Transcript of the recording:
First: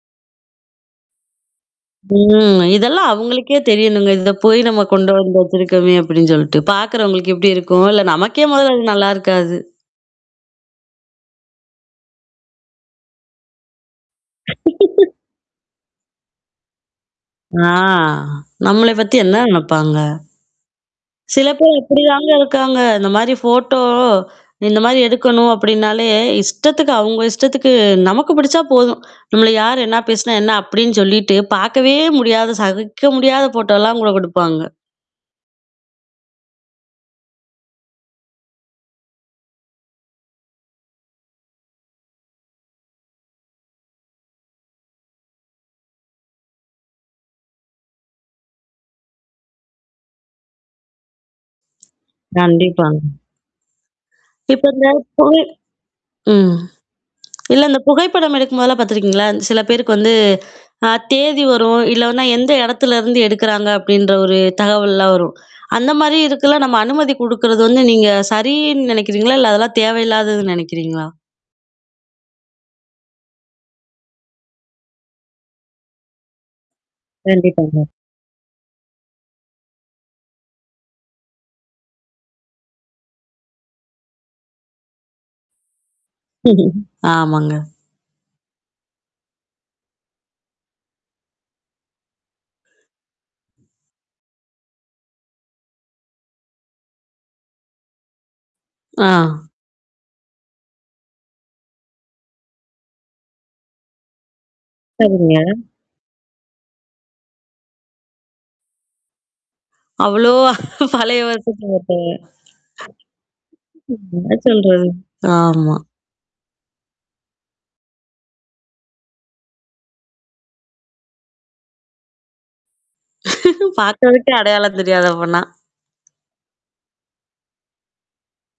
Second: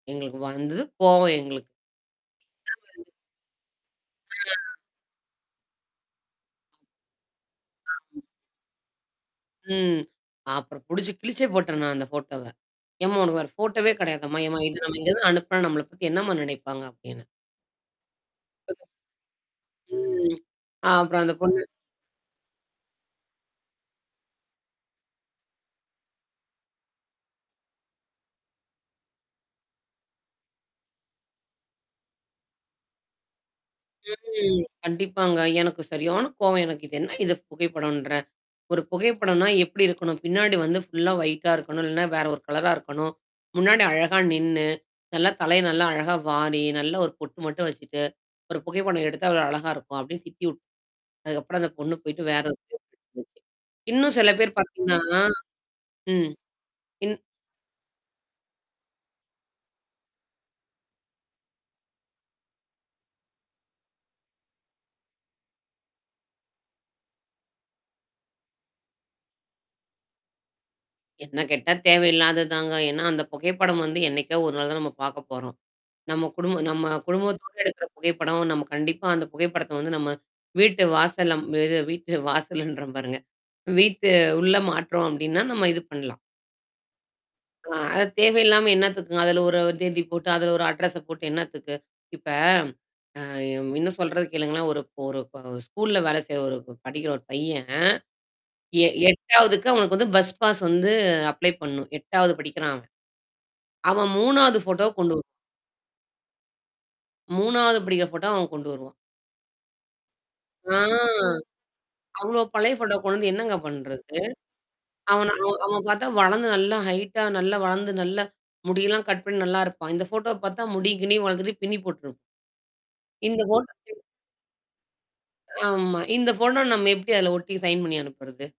எங்களுக்கு வந்துது கோவம் எங்களுக்கு ம். இதெல்லாம் [unintelligible] அவங்களுக்கே தெரியணுங்க. இத போய் ஆ. நம்ம கொண்டு வந்து வச்சிருக்கோமே அப்படின்னு சொல்லிட்டு. பாக்கறவங்களுக்கு எப்படி இருக்கும், இல்ல ஆம். நமக்கே முதல்ல அது நல்லா இருக்காது. ம். அப்புறம் புடிச்சு கிழிச்சே போட்டேன் நான் அந்த ஃபோட்டோவ. ஏம்மா உனக்கு வேற போட்டோவே கிடையாதம்மா, ஏம்மா இத நம்ம இங்கிருந்து அனுப்புனா நம்மள பத்தி என்னம்மா நினைப்பாங்க அப்டினேன். ஆ நம்மள பத்தி என்ன நினைப்பாங்க? ம். ஆ அப்புறம் அந்த சில பொண்ணு பேர் இப்படிதாங்க இருக்காங்க. இந்த மாரி ஃபோட்டோ இந்த மாரி எடுக்கணும் அப்டின்னாலே, இஷ்டத்துக்கு அவங்க இஷ்டத்துக்கு நமக்கு பிடிச்சா போதும். நம்மள யார் என்ன பேசினா, என்ன அப்டின்னு சொல்லிட்டு பாக்கவே முடியாது, சகிக்க முடியாத ஃபோட்டோலாம் கூட ம். குடுப்பாங்க. கண்டிப்பாங்க. எனக்கு சரியானா கோவம் எனக்கு இது என்ன இது புகைப்படோன்ற, ஒரு புகைப்படம்னா எப்படி இருக்கணும். பின்னாடி வந்து ஃபுல்லா ஒயிட்டா இருக்கணும், இல்லைனா வேற ஒரு கலரா இருக்கணும். முன்னாடி அழகா நின்னு. நல்லா தலைய நல்லா அழகா வாரி, நல்லா ஒரு பொட்டு மட்டும் வச்சுட்டு. ஒரு புகைப்படம் எடுத்து எவ்வள அழகா இருக்கும். அப்டின்னு திட்டி விட் அதுக்கப்புறம் அந்த பொண்ணு போய்ட்டு வேற ஒரு புகைப்படம் கண்டிப்பாங்க. எடுத்து வந்துச்சு. இன்னும் சில பேர் இப்ப இந்த பாத்தீங்கன்னா. [unintelligible] ம், ம். இன் இல்ல இந்த புகைப்படம் எடுக்கும்போதெல்லாம் பாத்துருக்கீங்களா? சில பேருக்கு வந்து, அ தேதி வரும், இல்லன்னா எந்த இடத்துலருந்து எடுக்குறாங்க அப்படின்ற ஒரு தகவல்லாம் வரும். அந்த மாரி இருக்குல்லாம் நம்ம அனுமதி குடுக்குறது வந்து நீங்க சரின்னு நினைக்கிறீங்களா? இல்ல அதெல்லாம் தேவையில்லாததுன்னு நினைக்கிறீங்களா? என்ன கேட்டா தேவையில்லாதது தாங்க. ஏன்னா அந்த புகைப்படம் வந்து என்னைக்கா ஒரு நாள் தான் நம்ம பாக்க போறோம். நம்ம குடும்ப நம்ம குடும்பத்தோடு எடுக்கிற கண்டிப்பாங்க. புகைப்படம் நம்ம கண்டிப்பா அந்த புகைப்படத்த வந்து, நம்ம வீட்டு வாசல்ல ம். இது வீட்டு வாசல்ன்ற பாருங்க. வீட்டு உள்ள மாற்றோம் அப்டின்னா, நம்ம இது பண்ணலாம். ஆமாங்க. அ, அது தேவையில்லாம என்னத்துக்குங்க? அதுல ஒரு ஒரு தேதி போட்டு, அதுல ஒரு அட்ரஸ்ச போட்டு என்னத்துக்கு இப்ப. அ இன்னும் சொல்றது கேளுங்களான், ஒரு ஒரு க ஸ்கூல்ல வேலை செய்ற ஒரு படிக்கிற ஒரு பையன். எ ஆ. 8வதுக்கு அவனுக்கு வந்து பஸ் பாஸ் வந்து அப்ளை பண்ணும். 8வது படிக்கிறான் அவன். அவன் 3வது ஃபோட்டோ கொண்டு வர சரிங்க. 3வது படிக்கிற ஃபோட்டோவ அவன் கொண்டு வருவான். அவ்ளோ ஆ. பழைய வருஷத்த அவ்ளோ பழைய ஃபோட்டோவ கொண்டு வந்து என்னங்க போட்டோவ. பண்றது? [unintelligible] அவன் ஒ ஆமா. அவன பாத்தா வளந்து நல்லா ஹைட்டா நல்லா வளந்து நல்லா முடியெல்லாம் கட் பண்ணி நல்லாருப்பான். இந்த ஃபோட்டோவ பாத்தா, முடிய கிடியும் வளத்துட்டு பின்னி போட்டுருப் இந்த போட்டோ [unintelligible] பாக்கறதுக்கே அடையாளம் தெரியாது அப்பன்னா. ஆமா. இந்த ஃபோட்டோவ நம்ம எப்படி அதில ஒட்டி சைன் பண்ணி அனுப்புறது?